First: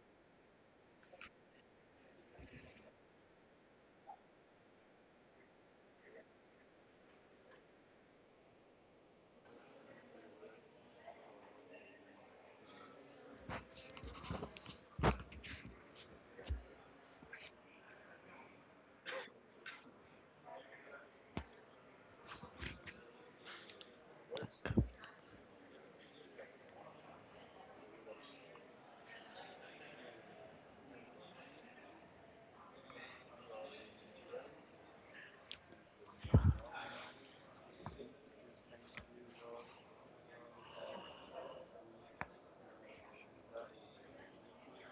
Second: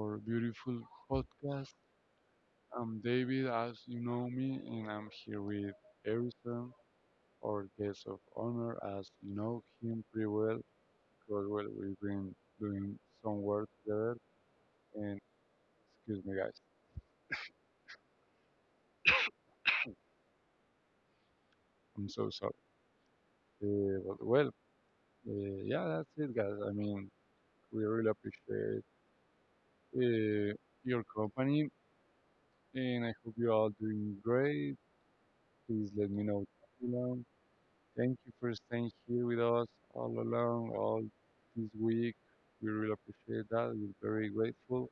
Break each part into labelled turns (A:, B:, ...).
A: our beautiful podcast. I'm David, as you know me, and I'm here with Harrison, our guest of honor, as you know him pretty well, because well, we've been doing some work together. And excuse me, guys, I'm so sorry. But well, yeah, that's it, guys. I mean, we really appreciate uh, your company, and I hope you're all doing great. Please let me know what you learn. Thank you for staying here with us all along, all this week. We really appreciate that. We're very grateful.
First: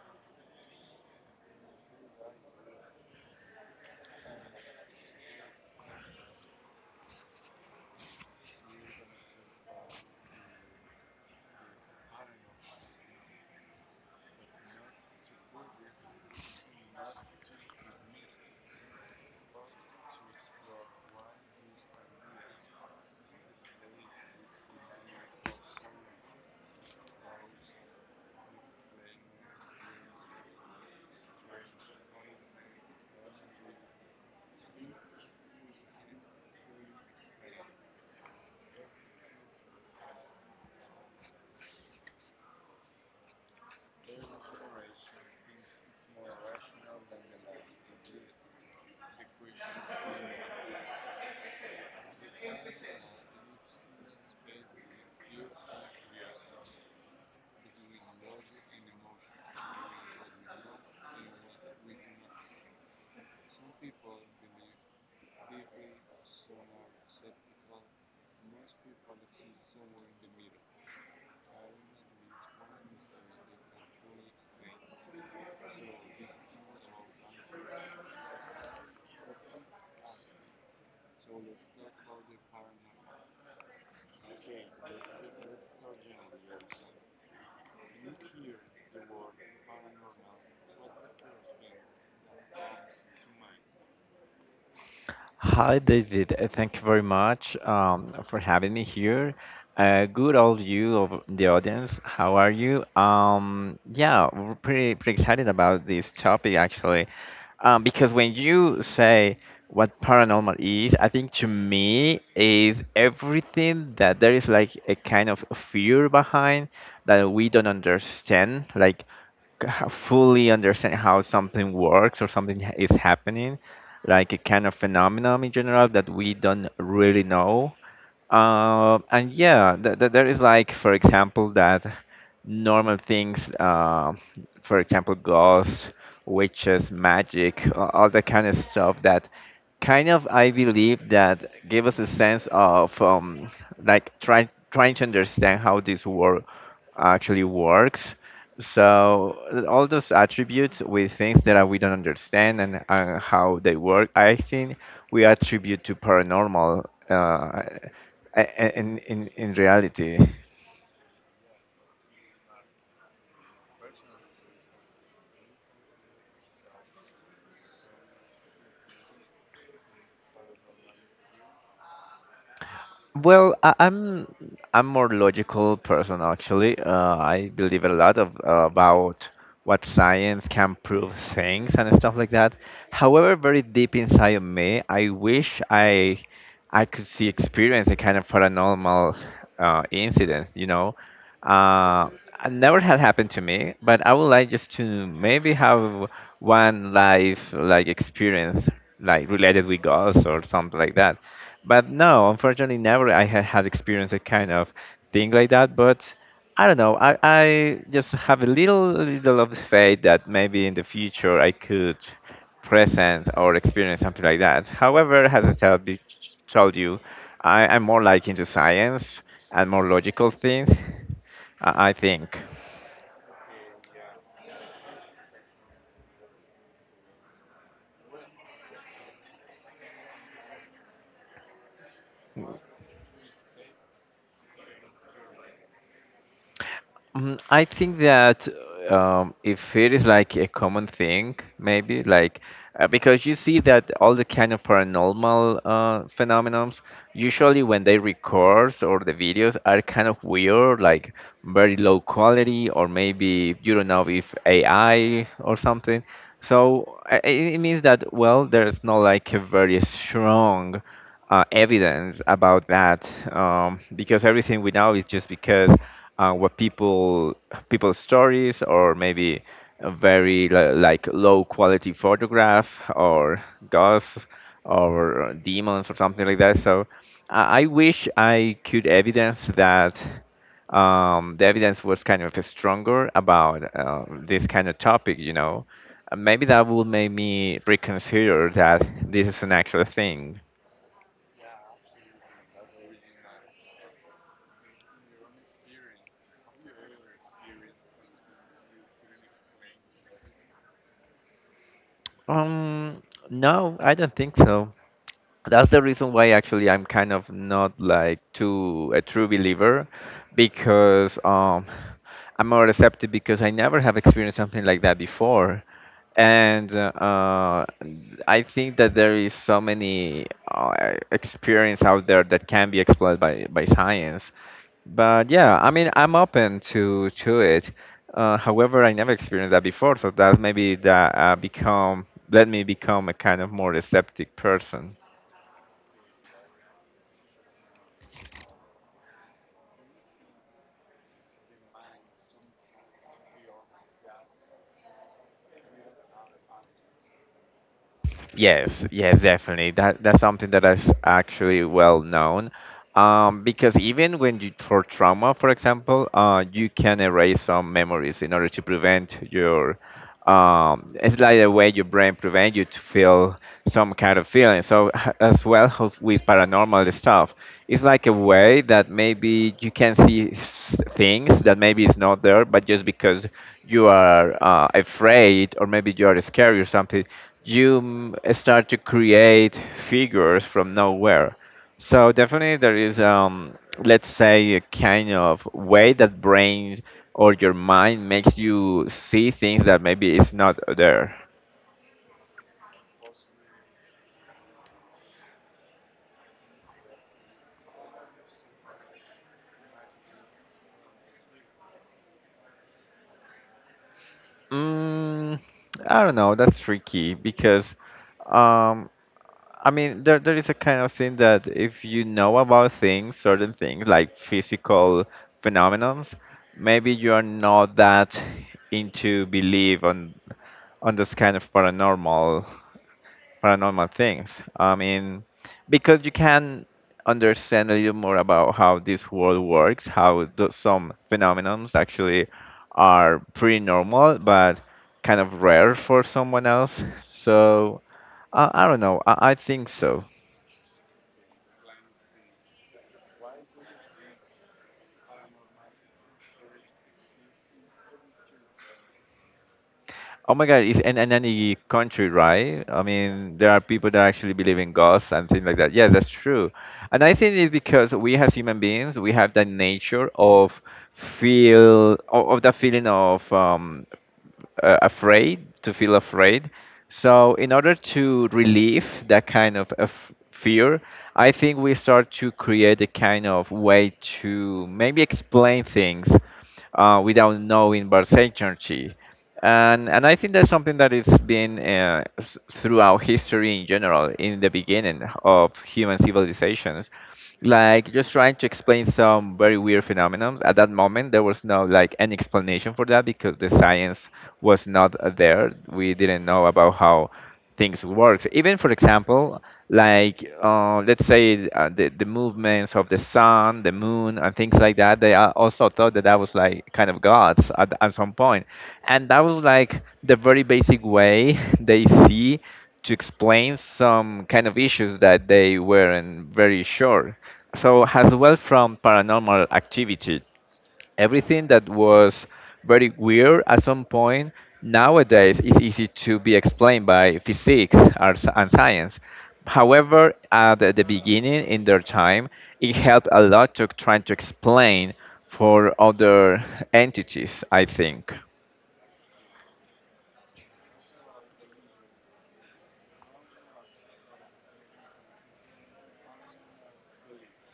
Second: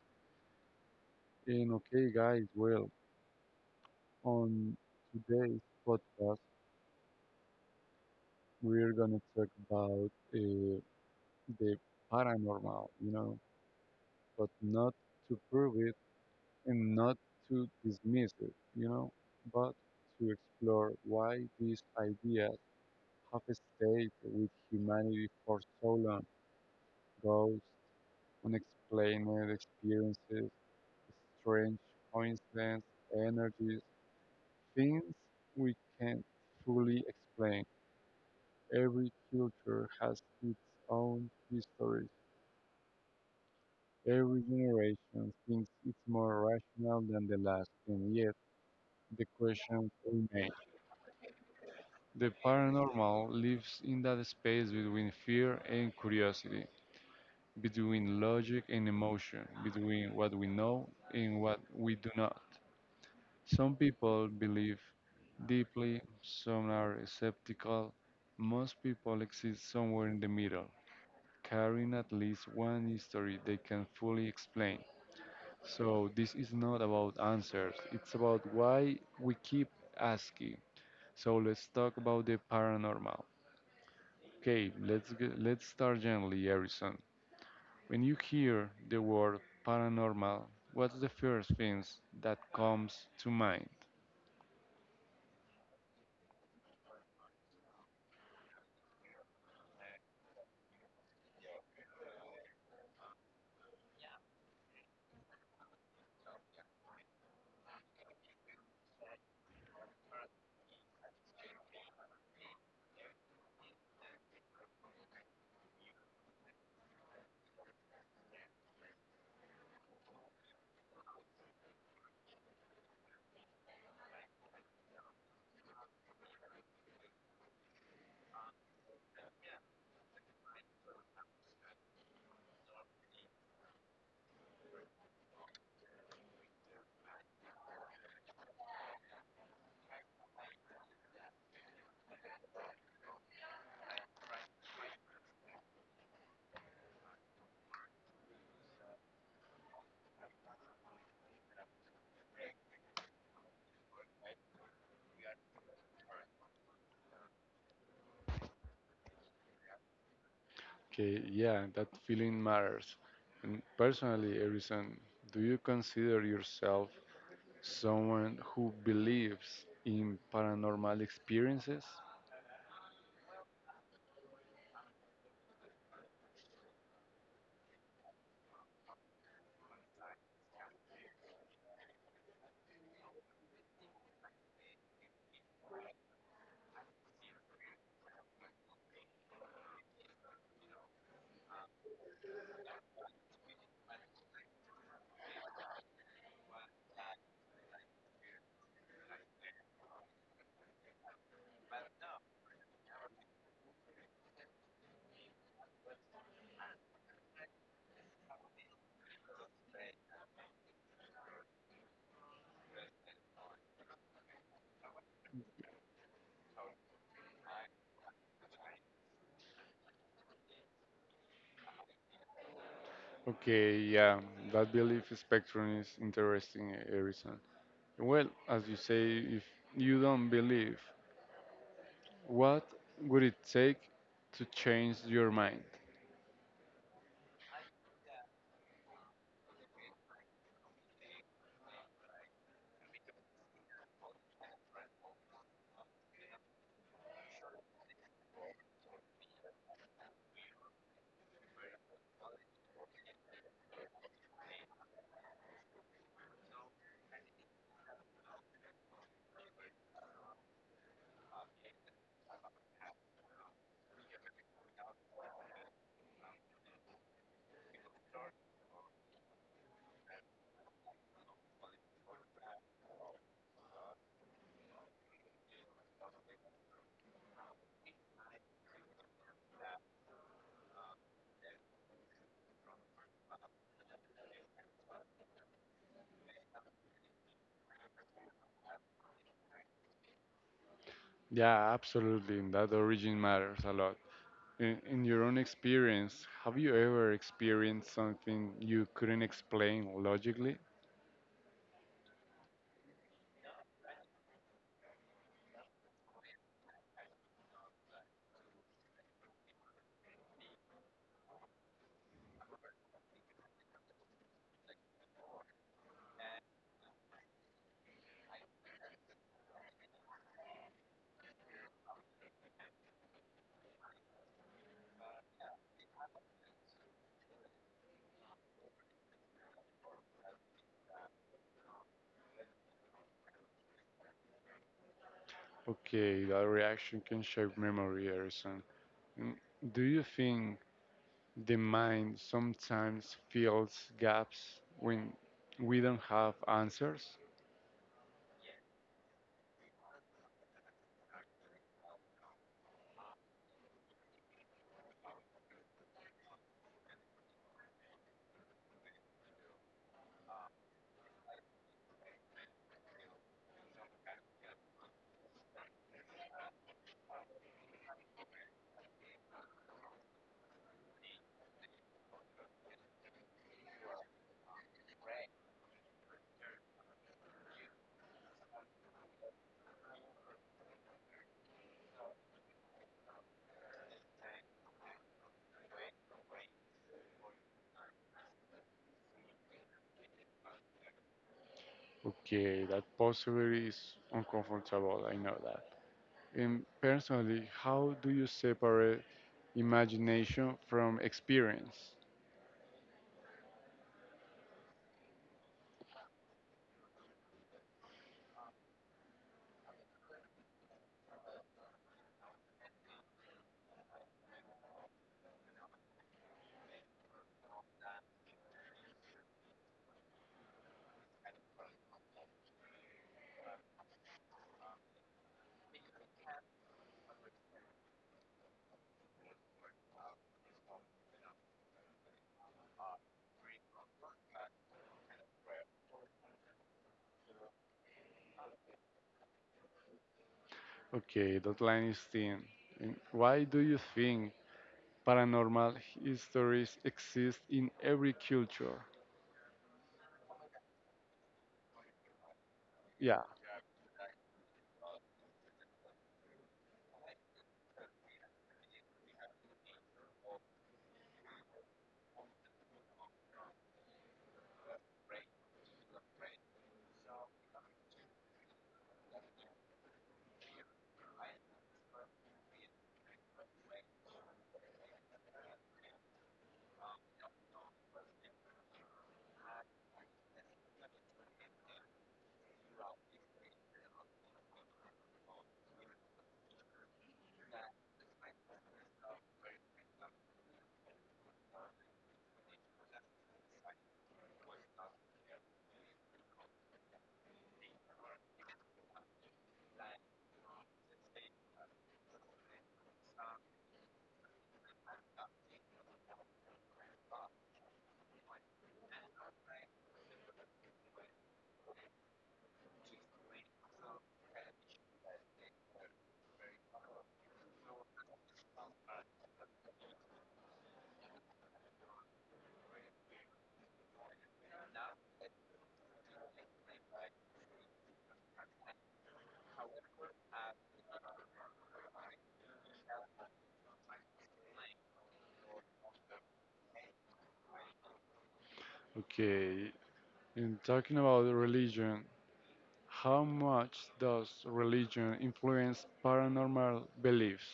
A: And okay, guys, well, on today's podcast, we're going to talk about the paranormal, you know, but not to prove it and not to dismiss it, you know, but to explore why these ideas have stayed with humanity for so long. Ghosts, unexplained experiences, strange coincidences, energies, things we can't fully explain. Every culture has its own history. Every generation thinks it's more rational than the last, and yet the questions remain. The paranormal lives in that space between fear and curiosity, between logic and emotion, between what we know and what we do not. Some people believe deeply, some are skeptical. Most people exist somewhere in the middle, carrying at least one history they can fully explain. So this is not about answers, it's about why we keep asking. So, let's talk about the paranormal. Okay, let's start gently, Harrison. When you hear the word paranormal, what's the first things that comes to mind?
B: Hi, David. Thank you very much for having me here. Good old you of the audience. How are you? Yeah, we're pretty excited about this topic actually, because when you say what paranormal is, I think to me is everything that there is like a kind of fear behind that we don't understand, like fully understand how something works or is happening like a kind of phenomenon in general that we don't really know and yeah, th th there is like, for example, that normal things, for example, ghosts, witches, magic, all that kind of stuff that kind of I believe that give us a sense of like trying to understand how this world actually works. So all those attributes with things that we don't understand and how they work, I think we attribute to paranormal. In reality.
A: Okay, yeah, that feeling matters. And personally, Erison, do you consider yourself someone who believes in paranormal experiences?
B: Well, I'm more logical person actually. I believe a lot of about what science can prove things and stuff like that. However, very deep inside of me, I wish I could see experience a kind of paranormal incident. You know, uh, it never had happened to me, but I would like just to maybe have one life like experience like related with ghosts or something like that. But no, unfortunately, never I had had experienced a kind of thing like that. But I don't know. I just have a little of faith that maybe in the future I could present or experience something like that. However, as I told you, I'm more like into science and more logical things. I think.
A: Okay, yeah, that belief spectrum is interesting, Erison. Well, as you say, if you don't believe, what would it take to change your mind?
B: Mm, I think that if it is like a common thing, maybe like because you see that all the kind of paranormal phenomenons, usually when they record or the videos are kind of weird, like very low quality, or maybe you don't know if AI or something. So it means that well, there's not like a very strong evidence about that because everything we know is just because what people people's stories or maybe a very like low quality photograph or ghosts or demons or something like that. So I wish I could evidence that the evidence was kind of stronger about this kind of topic, you know. Maybe that would make me reconsider that this is an actual thing.
A: Yeah, absolutely, that origin matters a lot. In your own experience, have you ever experienced something you couldn't explain logically?
B: Um, no, I don't think so. That's the reason why actually I'm kind of not like too a true believer because I'm more receptive because I never have experienced something like that before. And I think that there is so many experience out there that can be explored by science. But yeah, I mean, I'm open to it. However, I never experienced that before, so that maybe that become let me become a kind of more receptive person.
A: Okay, that reaction can shape memory, Harrison. Mm, do you think the mind sometimes fills gaps when we don't have answers?
B: Yes, yes, definitely. That's something that is actually well known, because even when you for trauma, for example, you can erase some memories in order to prevent your, it's like a way your brain prevent you to feel some kind of feeling. So as well with paranormal stuff, it's like a way that maybe you can see things that maybe is not there, but just because you are afraid or maybe you are scared or something you start to create figures from nowhere. So definitely there is, let's say, a kind of way that brains or your mind makes you see things that maybe is not there.
A: Okay, that possibly is uncomfortable, I know that. And personally, how do you separate imagination from experience?
B: Mm, I don't know. That's tricky because, um, I mean, there is a kind of thing that if you know about things, certain things like physical phenomenons, maybe you are not that into believe on this kind of paranormal things. I mean, because you can understand a little more about how this world works, how some phenomenons actually are pretty normal but kind of rare for someone else. So I don't know. I think so.
A: Okay, that line is thin. And why do you think paranormal histories exist in every culture?
B: Oh my God, it's in any country, right? I
A: Yeah,
B: mean, there are people that actually believe in ghosts and things like that. Yeah, that's true. And I think it's because we as human beings, we have that nature of feel of that feeling of afraid, to feel afraid. So, in order to relieve that kind of af fear, I think we start to create a kind of way to maybe explain things without knowing but certainty. And I think that's something that is been throughout history in general, in the beginning of human civilizations, like just trying to explain some very weird phenomena. At that moment, there was no like any explanation for that because the science was not there. We didn't know about how things works. Even for example, like let's say uh, the movements of the sun, the moon, and things like that. They also thought that that was like kind of gods at some point, and that was like the very basic way they see to explain some kind of issues that they weren't very sure. So as well from paranormal activity everything that was very weird at some point nowadays is easy to be explained by physics or and science. However, at the beginning in their time, it helped a lot to trying to explain for other entities. I think.
A: okay. And talking about the religion, how much does religion influence paranormal beliefs?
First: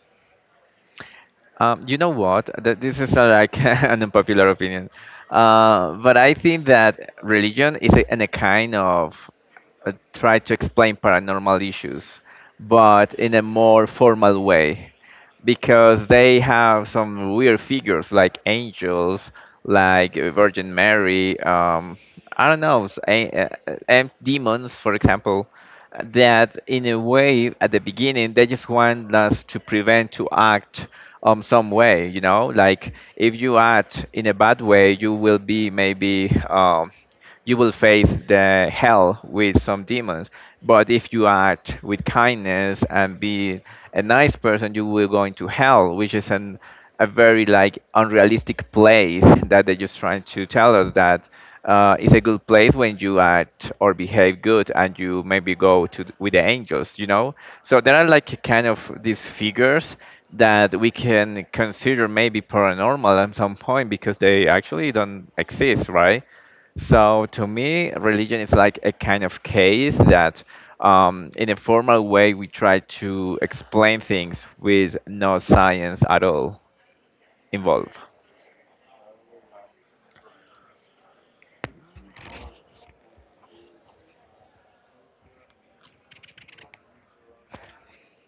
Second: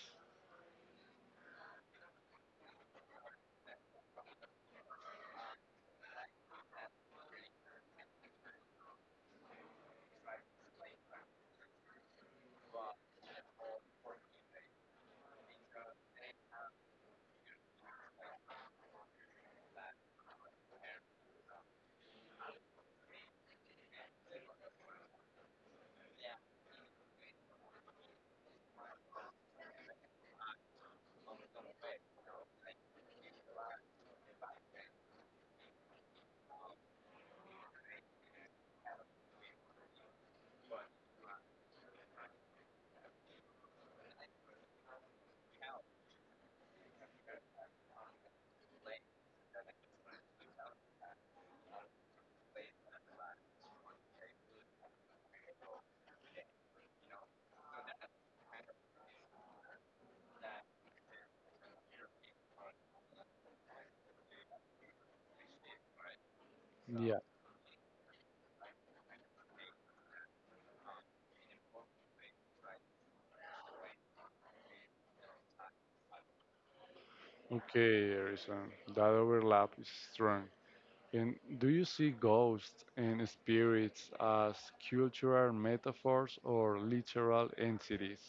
B: You know what? This is like an unpopular opinion, but I think that religion is a kind of try to explain paranormal issues, but in a more formal way, because they have some weird figures like angels, like Virgin Mary. I don't know, and demons, for example. That in a way, at the beginning, they just want us to prevent to act some way. You know, like if you act in a bad way, you will be maybe um you will face the hell with some demons. But if you act with kindness and be a nice person, you will go into hell, which is an a very like unrealistic place that they're just trying to tell us that it's a good place when you act or behave good and you maybe go to with the angels, you know, so there are like kind of these figures that we can consider maybe paranormal at some point because they actually don't exist, right?
A: Yeah,
B: So to me, religion is like a kind of case that, in a formal way, we try to explain things with no science at all involved.
A: okay, Harrison. That overlap is strong. And do you see ghosts and spirits as cultural metaphors or literal entities?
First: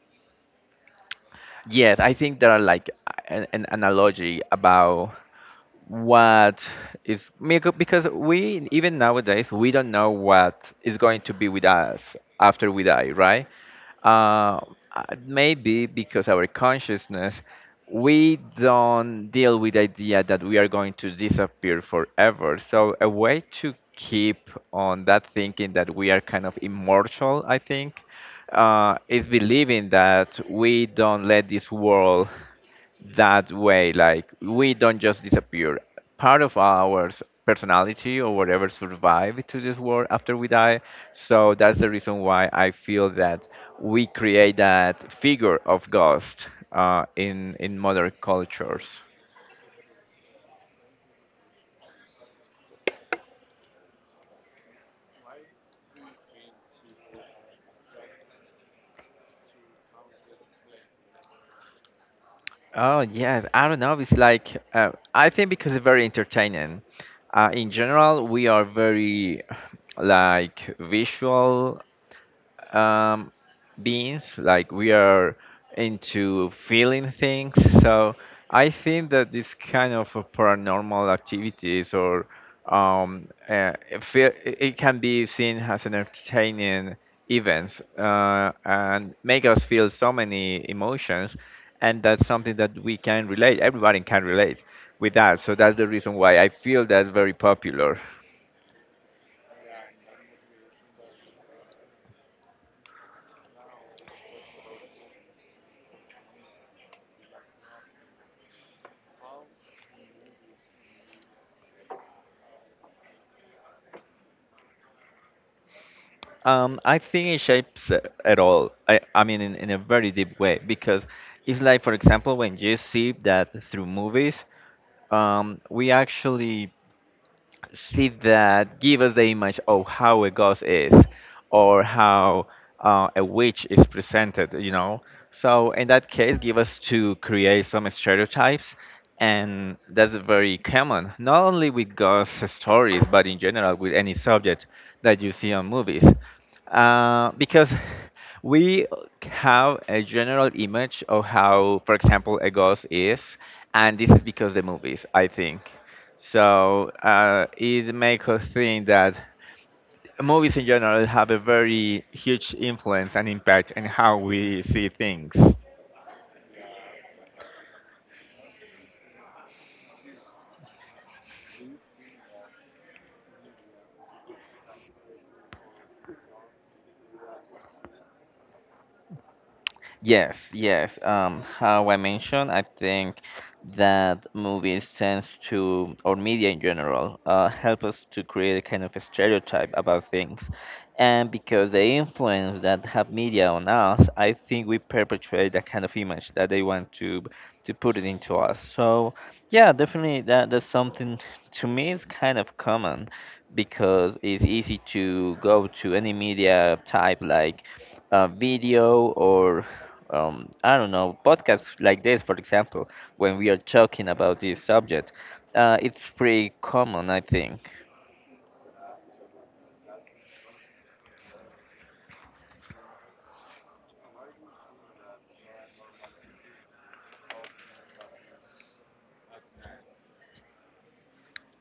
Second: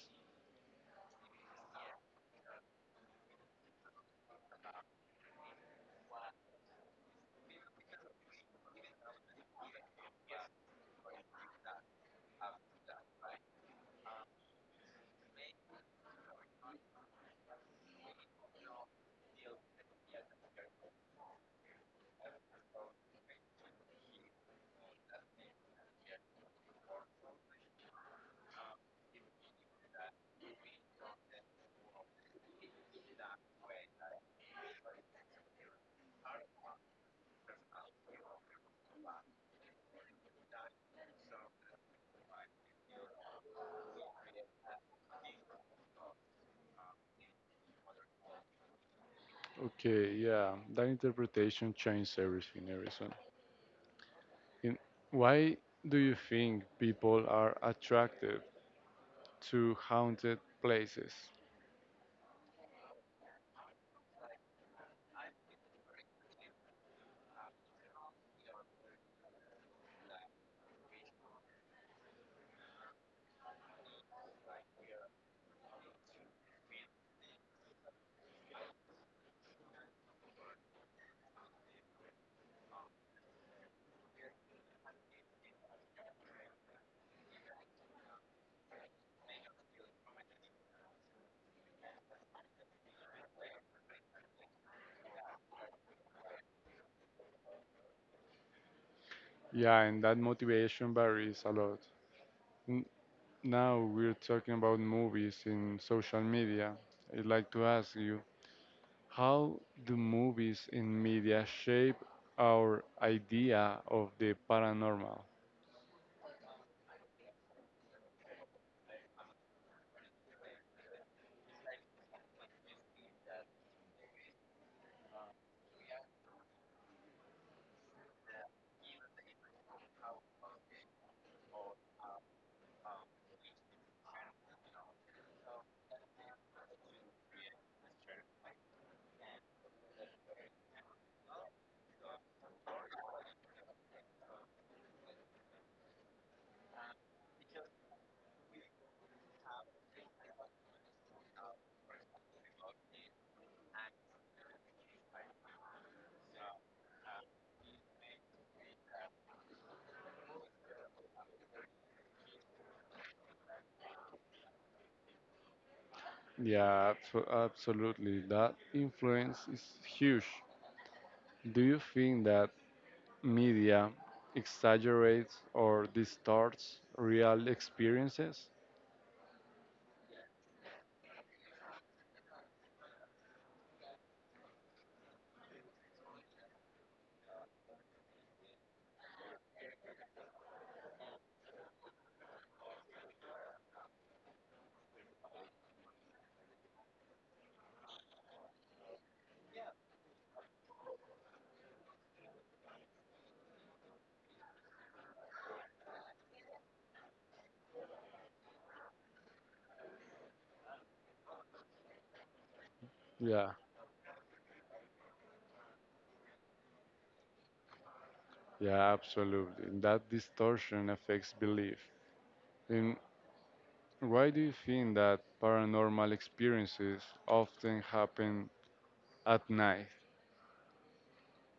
B: Yes, I think there are like an analogy about what is because we even nowadays we don't know what is going to be with us after we die, right? Uh, Maybe because our consciousness, we don't deal with the idea that we are going to disappear forever. So a way to keep on that thinking that we are kind of immortal, I think, is believing that we don't let this world that way, like we don't just disappear, part of our personality or whatever survive to this world after we die. So that's the reason why I feel that we create that figure of ghost in modern cultures.
A: Okay, yeah, that interpretation changed everything, everything. In, why do you think people are attracted to haunted places?
B: Oh yes, I don't know, it's like I think because it's very entertaining. Uh, in general we are very like visual um, beings. Like we are into feeling things. So I think that this kind of a paranormal activities or it, feel, it can be seen as an entertaining events and make us feel so many emotions, and that's something that we can relate, everybody can relate with that. So that's the reason why I feel that's very popular.
A: Yeah, and that motivation varies a lot. N- Now we're talking about movies in social media. I'd like to ask you, how do movies in media shape our idea of the paranormal?
B: I think it shapes it at all. I mean, in a very deep way, because it's like, for example, when you see that through movies, we actually see that give us the image of how a ghost is or how a witch is presented, you know, so in that case give us to create some stereotypes, and that's very common not only with ghost stories but in general with any subject that you see on movies, because we have a general image of how for example a ghost is, and this is because the movies I think. So it makes us think that movies in general have a very huge influence and impact on how we see things.
A: Yeah, absolutely. That influence is huge. Do you think that media exaggerates or distorts real experiences?
B: Yes, yes. How I mentioned, I think that movies tends to, or media in general, help us to create a kind of a stereotype about things. And because the influence that have media on us, I think we perpetuate that kind of image that they want to put it into us. So yeah, definitely that's something to me is kind of common because it's easy to go to any media type like a video or I don't know, podcasts like this, for example, when we
A: Yeah,
B: are talking about this subject, it's pretty common, I think.
A: yeah, absolutely. That distortion affects belief. And why do you think that paranormal experiences often happen at night?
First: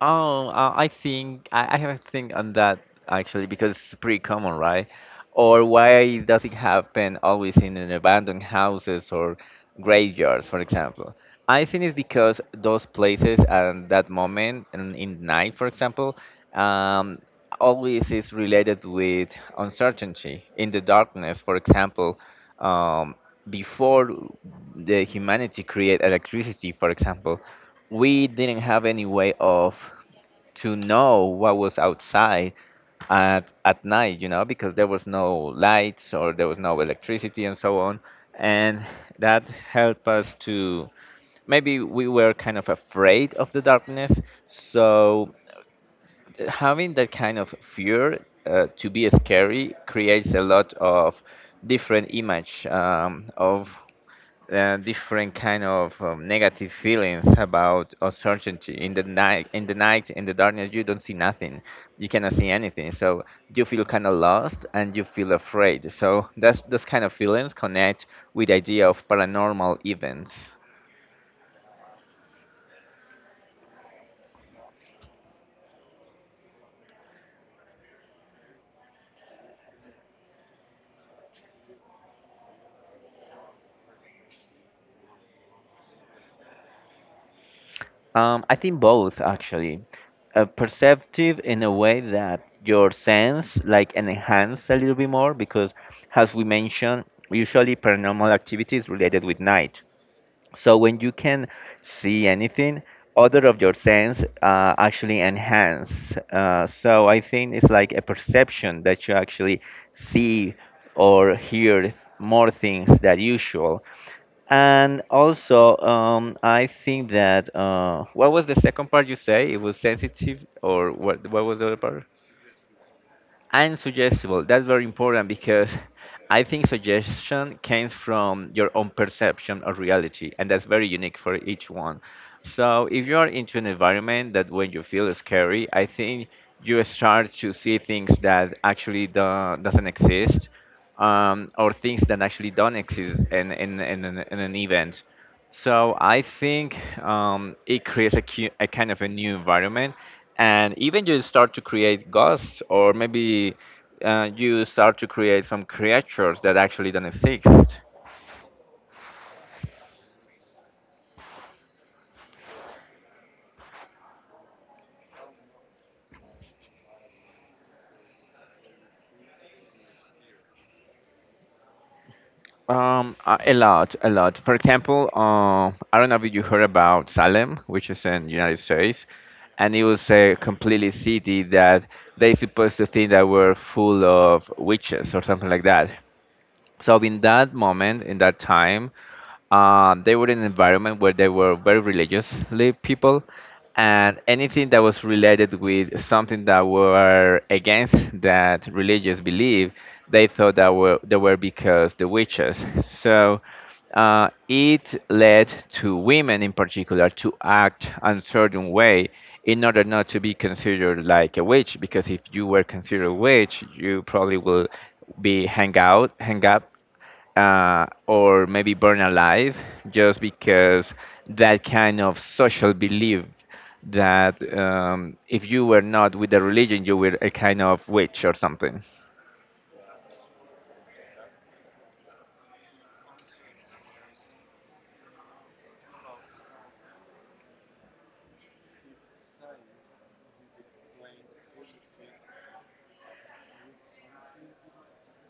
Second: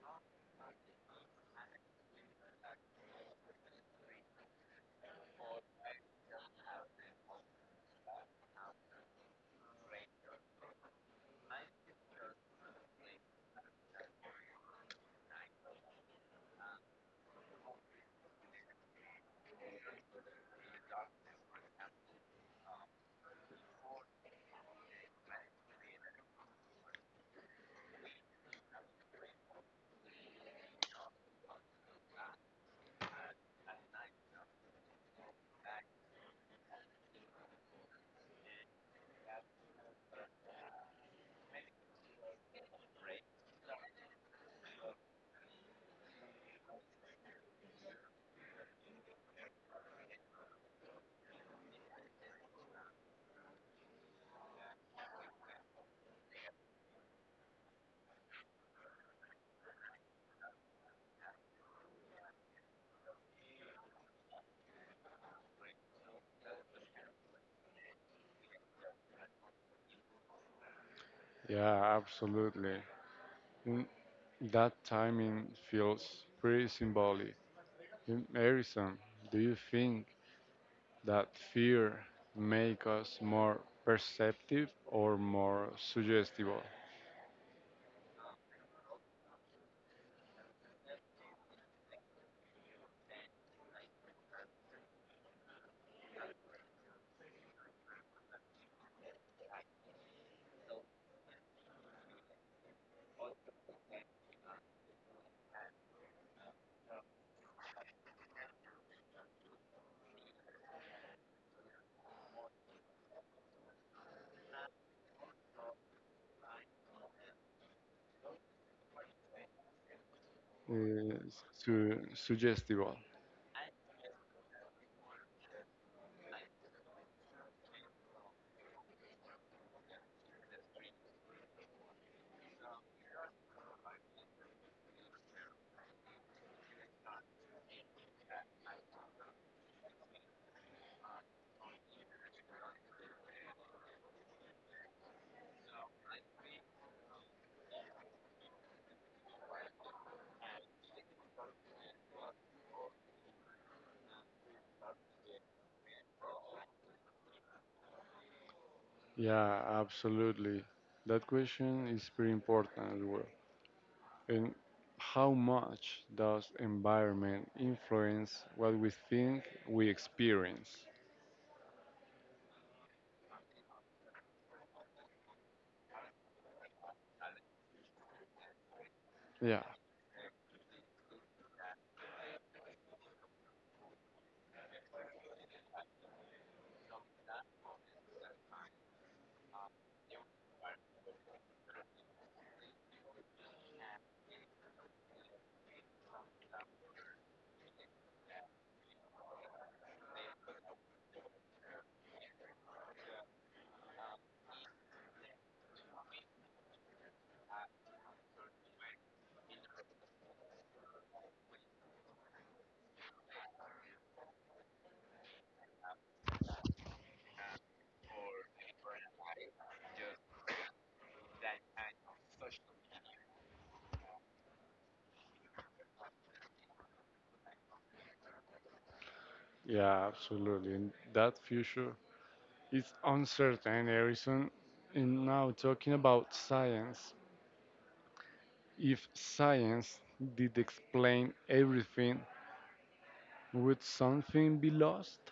B: Oh, I think I have a think on that actually because it's pretty common, right? Or why does it happen always in an abandoned houses or graveyards, for example? I think it's because those places at that moment and in night, for example, um, always is related with uncertainty in the darkness. For example, um, before the humanity create electricity, for example, we didn't have any way of to know what was outside at night, you know, because there was no lights or there was no electricity and so on. And that helped us to maybe we were kind of afraid of the darkness. So having that kind of fear to be scary creates a lot of different image of different kind of negative feelings about uncertainty in the night in the darkness you don't see nothing, you cannot see anything, so you feel kind of lost and you feel afraid, so that's those kind of feelings connect with the idea of paranormal events.
A: Yeah, absolutely. And that timing feels pretty symbolic. And Harrison, do you think that fear make us more perceptive or more suggestible.
B: I think both actually. Perceptive in a way that your sense like enhance a little bit more because as we mentioned, usually paranormal activity is related with night. So when you can see anything, other of your sense actually enhance. So I think it's like a perception that you actually see or hear more things than usual. And also, I think that what was the second part you say? It was sensitive, or
A: Uh,
B: what? What was the other part?
A: Suggestible.
B: And suggestible, that's very important because I think suggestion comes from your own perception of reality, and that's very unique for each one. So if you are into an environment that when you feel scary, I think you start to see things that actually doesn't exist, or things that actually don't exist in an event. So I think it creates a, a kind of a new environment, and even you start to create ghosts, or maybe you start to create some creatures that actually don't exist.
A: Yeah, absolutely. That question is pretty important as well. And how much does environment influence what we think we experience?
B: A lot, a lot. For example, I don't know if you heard about Salem, which is in United States,
A: Yeah,
B: and it was a completely city that they supposed to think that were full of witches or something like that. So in that moment, in that time, they were in an environment where they were very religiously people, and anything that was related with something that were against that religious belief, they thought that were they were because the witches. So it led to women in particular to act a certain way in order not to be considered like a witch, because if you were considered a witch you probably will be hang up, or maybe burn alive, just because that kind of social belief that if you were not with the religion, you were a kind of witch or something.
A: yeah, absolutely. And that future is uncertain, Harrison. And now talking about science, if science did explain everything, would something be lost?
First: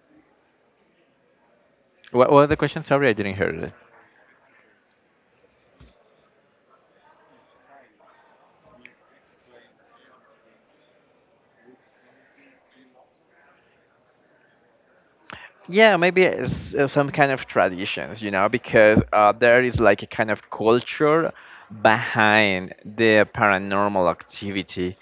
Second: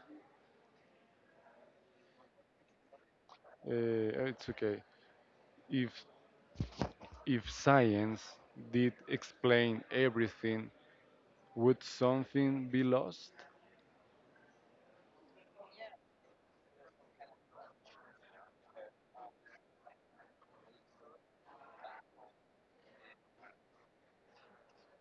B: What was the question? Sorry, I didn't hear.
A: It's okay. If if science did explain everything, would something be lost?
B: Yeah, maybe it's, some kind of traditions, you know, because there is like a kind of culture behind the paranormal activity.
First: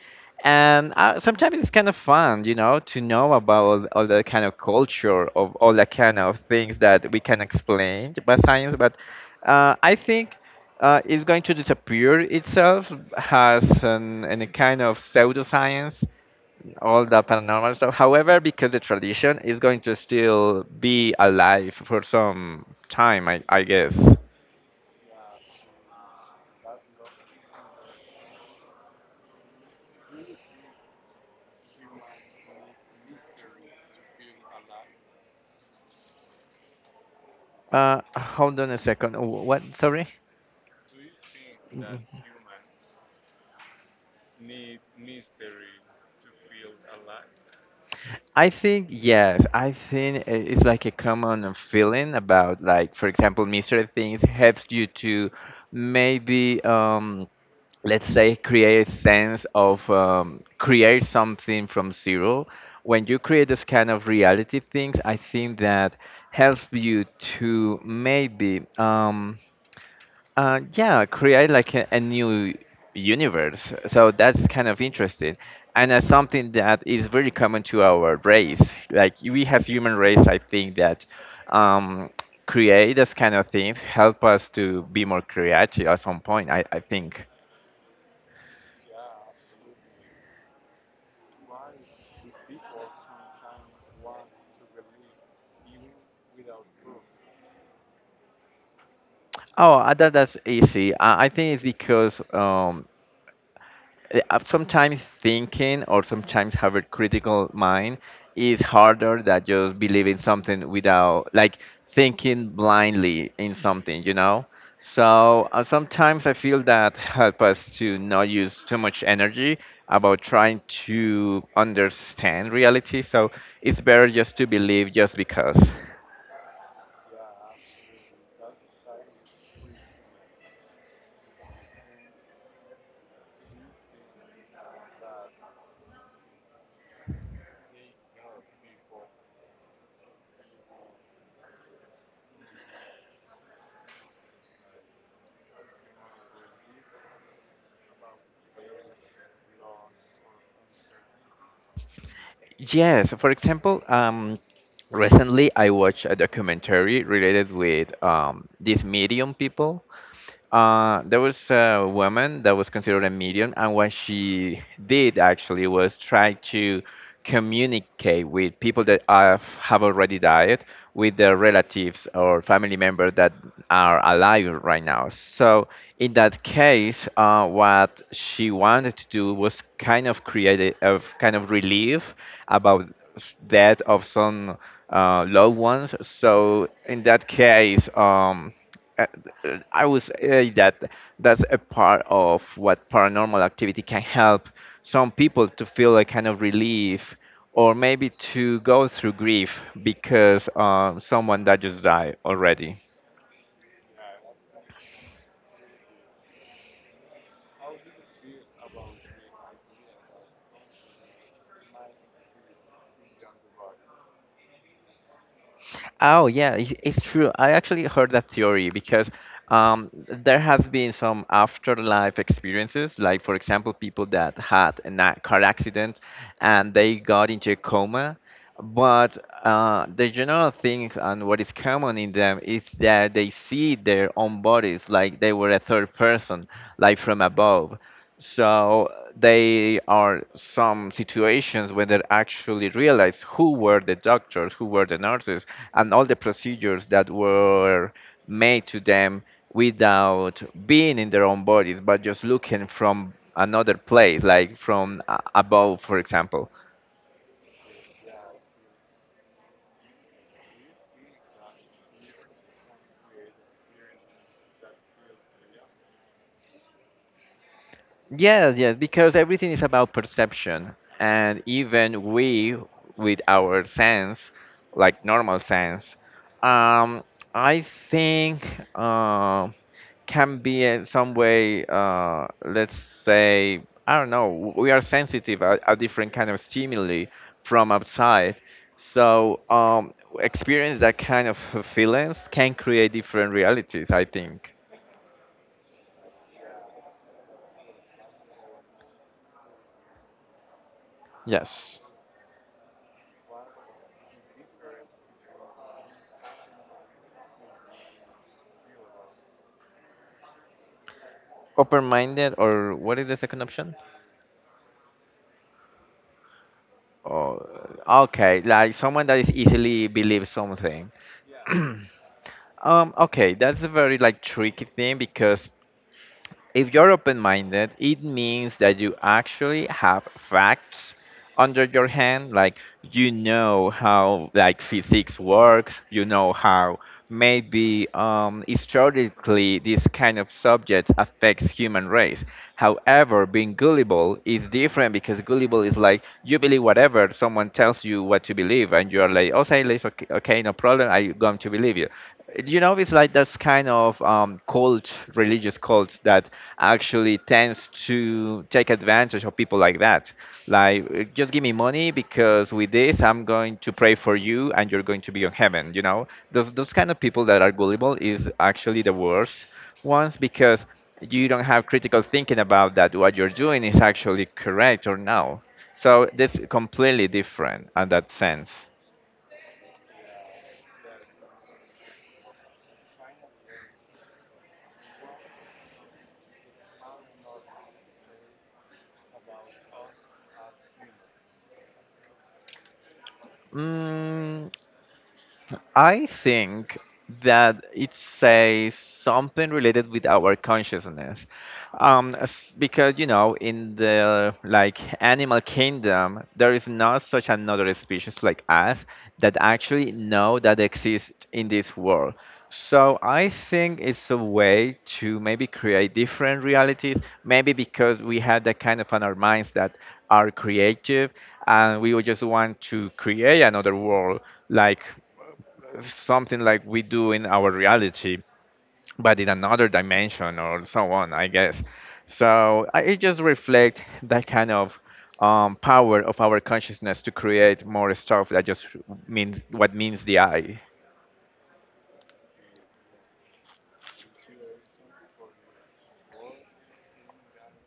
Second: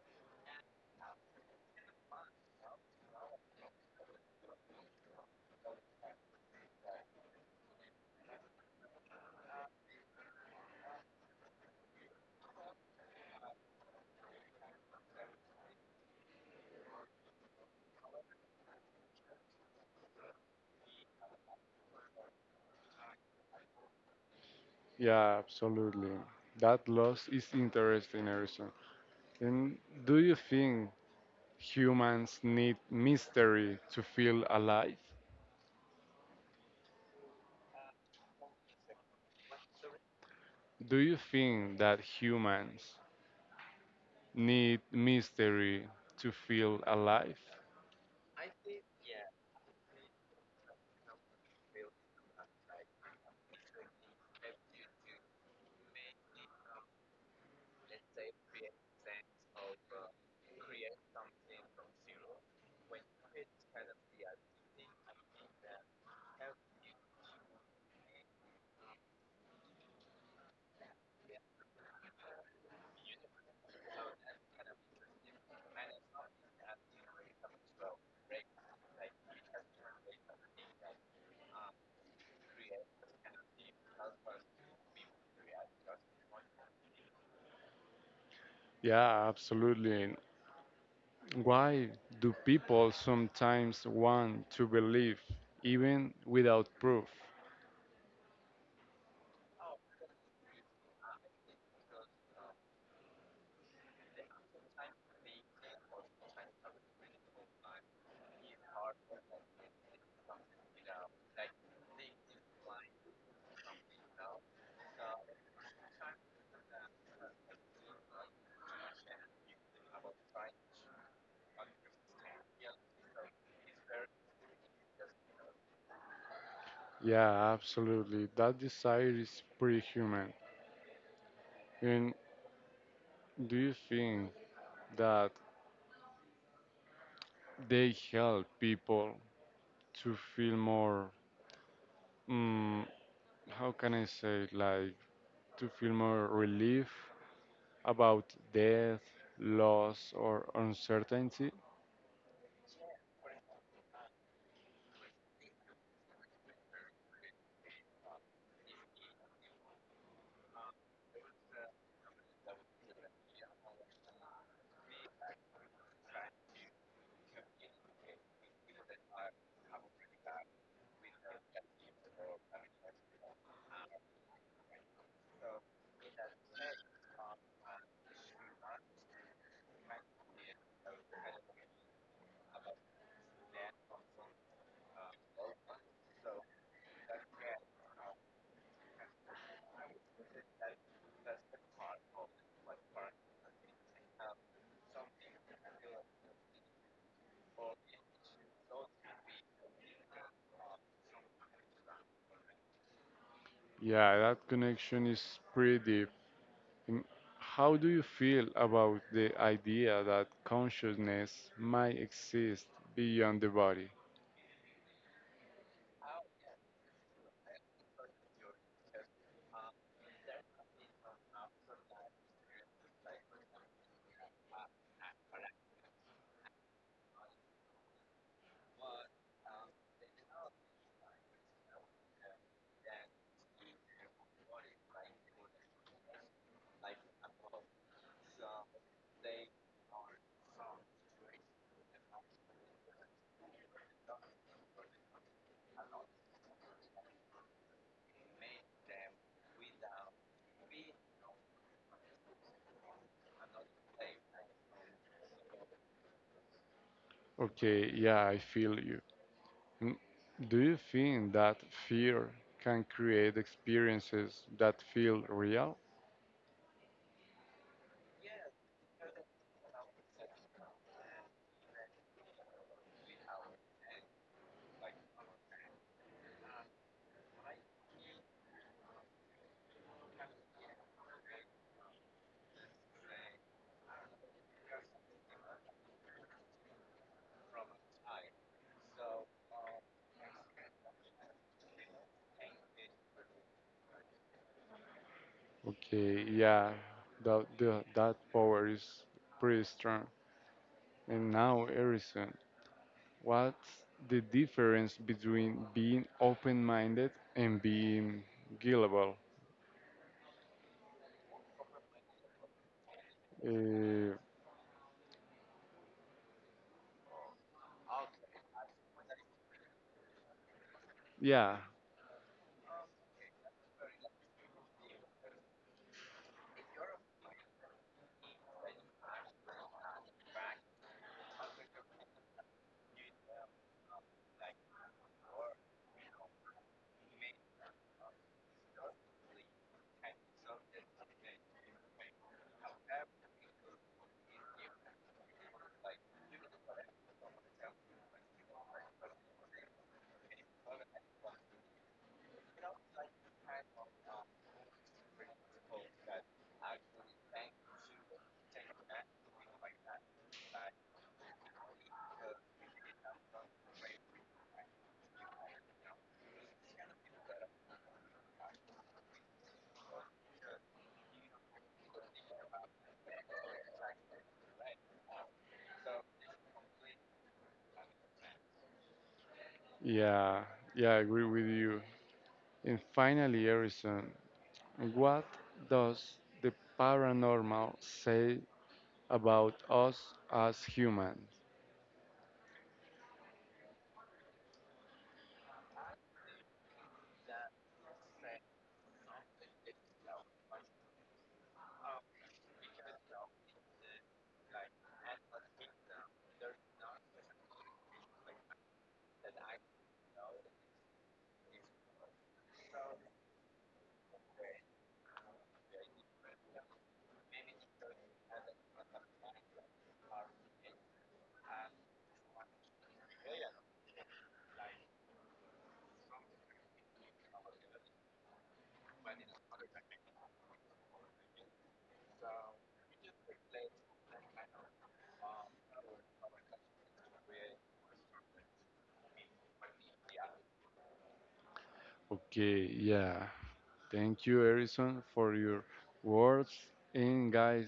B: And sometimes it's kind of fun, you know, to know about all the kind of culture of all the kind of things that we can explain by science. But I think it's going to disappear itself as an, in a kind of pseudoscience all the paranormal stuff. However, because the tradition is going to still be alive for some time, I guess.
A: Yeah, absolutely. That loss is interesting, Erison. And do you think humans need mystery to feel alive?
B: Hold on a second. What? Sorry?
A: Do you think that humans need mystery to feel alive?
B: I think yes. I think it's like a common feeling about like, for example, mystery things helps you to maybe let's say create a sense of create something from zero. When you create this kind of reality things, I think that helps you to maybe yeah, create like a new universe, so that's kind of interesting, and as something that is very common to our race, like we as human race, I think that um, create this kind of things help us to be more creative at some point, I think.
A: Yeah, absolutely. Why do people sometimes want to believe even without proof?
B: Oh, that's easy. I think it's because sometimes thinking or sometimes have a critical mind is harder than just believing something without like thinking blindly in something, you know. So sometimes I feel that help us to not use too much energy about trying to understand reality. So it's better just to believe just because.
A: Yeah, absolutely. That desire is pretty human. And do you think that they help people to feel more, mm, how can I say, it, like to feel more relief about death, loss, or uncertainty?
B: Yes, for example, recently I watched a documentary related with these medium people. There was a woman that was considered a medium, and what she did actually was try to communicate with people that have already died, with their relatives or family members that are alive right now. So, in that case, what she wanted to do was kind of create a, of kind of relief about death of some loved ones. So, in that case, uh, I would say that that's a part of what paranormal activity can help some people to feel a kind of relief or maybe to go through grief because someone that just died already.
A: Yeah, that connection is pretty deep. And how do you feel about the idea that consciousness might exist beyond the body?
B: Oh yeah, it's true. I actually heard that theory because there has been some afterlife experiences, like for example, people that had a car accident and they got into a coma. But the general thing and what is common in them is that they see their own bodies like they were a third person, like from above. So they are some situations when they actually realize who were the doctors, who were the nurses, and all the procedures that were made to them without being in their own bodies, but just looking from another place, like from above, for example.
A: Okay, yeah, I feel you. And do you think that fear can create experiences that feel real?
B: Yes, yes, because everything is about perception. And even we, with our sense, like normal sense, um, I think uh, can be in some way, let's say, I don't know, we are sensitive a different kind of stimuli from outside. So experience that kind of feelings can create different realities, I think.
A: Okay, yeah, that power is pretty strong. And now,
B: Yes.
A: Harrison, what's the difference between being open minded and being gullible?
B: Open-minded, or what is the second option?
A: Uh,
B: Oh, okay. Like someone that is easily believes something.
A: yeah,
B: Okay, that's a very like tricky thing because if you're open minded, it means that you actually have facts under your hand, like you know how like physics works, you know how maybe historically this kind of subject affects human race. However, being gullible is different because gullible is like you believe whatever someone tells you what to believe, and you're like, oh, say, okay, okay, no problem, I'm going to believe you. You know, it's like that's kind of cult, religious cult that actually tends to take advantage of people like that, like just give me money because with this I'm going to pray for you and you're going to be on heaven, you know. Those kind of people that are gullible is actually the worst ones because you don't have critical thinking about that what you're doing is actually correct or no. So this completely different at that sense.
A: yeah, yeah, I agree with you. And finally, Harrison, what does the paranormal say about us as humans?
B: mm, I think that it says something related with our consciousness. Because, you know, in the like animal kingdom, there is not such another species like us that actually know that exists in this world. So I think it's a way to maybe create different realities, maybe because we have that kind of on our minds that are creative and we would just want to create another world like something like we do in our reality, but in another dimension or so on, I guess. So I, it just reflect that kind of power of our consciousness to create more stuff that just means what means the eye.
A: Okay, yeah. Thank you, Harrison, for your words. And guys,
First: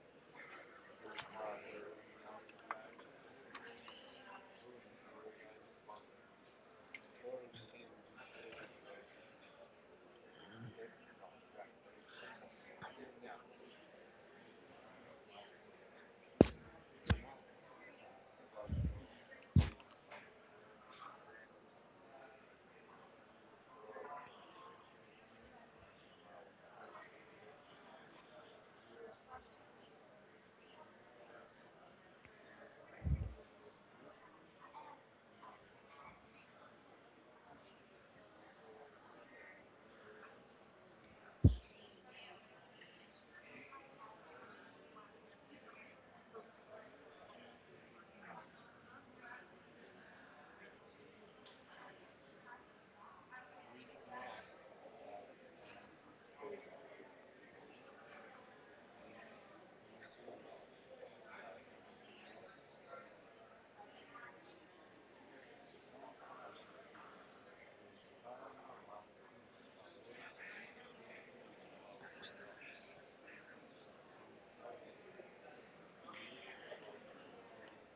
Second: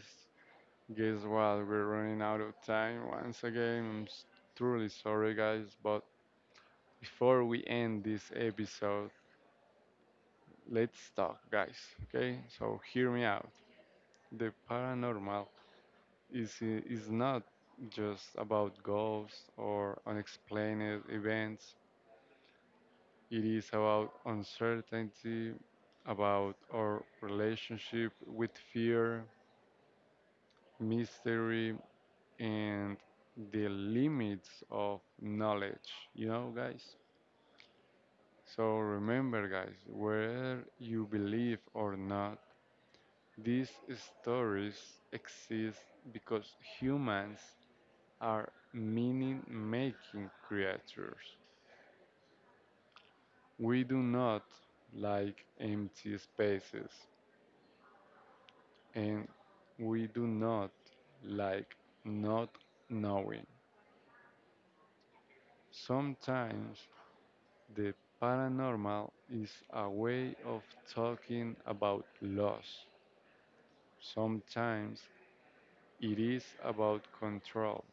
A: guess what? We're running out of time once again. Truly sorry, guys, but before we end this episode, let's talk, guys. Okay, so hear me out. The paranormal is not just about ghosts or unexplained events. It is about uncertainty, about our relationship with fear, mystery, and the limits of knowledge. You know, guys. So remember, guys, whether you believe or not, these stories exist because humans are meaning making creatures. We do not like empty spaces and we do not like not knowing. Sometimes the paranormal is a way of talking about loss. Sometimes it is about control.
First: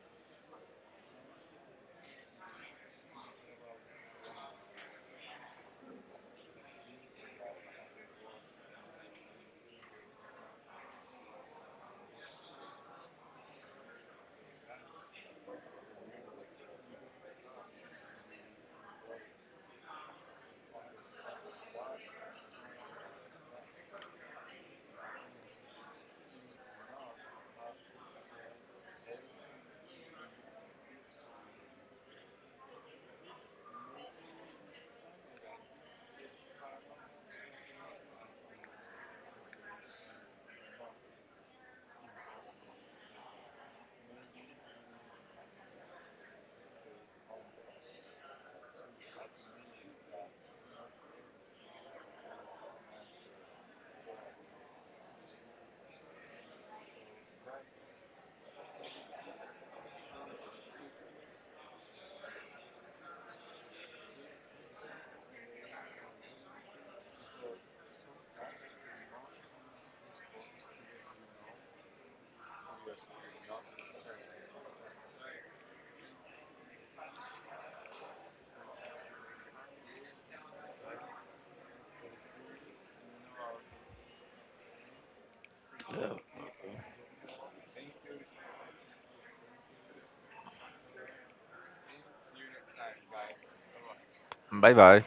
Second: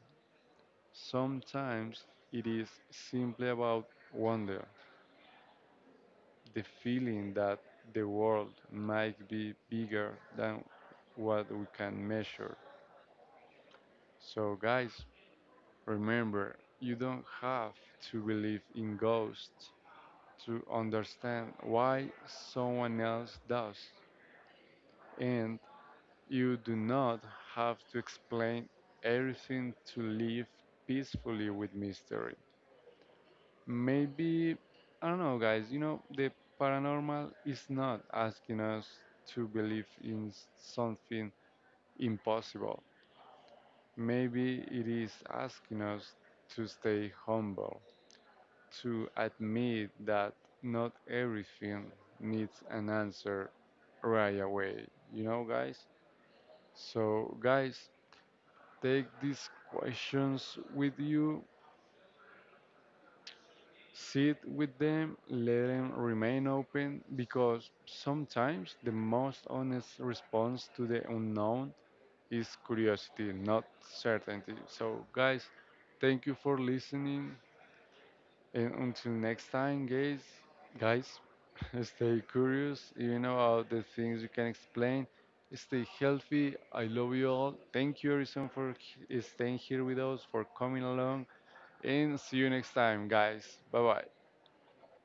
A: Sometimes it is simply about wonder, the feeling that the world might be bigger than what we can measure. So, guys, remember you don't have to believe in ghosts to understand why someone else does, and you do not have to explain everything to live peacefully with mystery. Maybe, I don't know, guys, you know, the paranormal is not asking us to believe in something impossible. Maybe it is asking us to stay humble, to admit that not everything needs an answer right away, you know, guys? So, guys, take these questions with you. Sit with them, let them remain open, because sometimes the most honest response to the unknown is curiosity, not certainty. So, guys, thank you for listening, and until next time, guys, guys, stay curious, even about the things you can explain. Stay healthy. I love you all. Thank you, Harrison, for staying here with us, for coming along, and see you next time, guys. Bye bye.
B: Bye bye.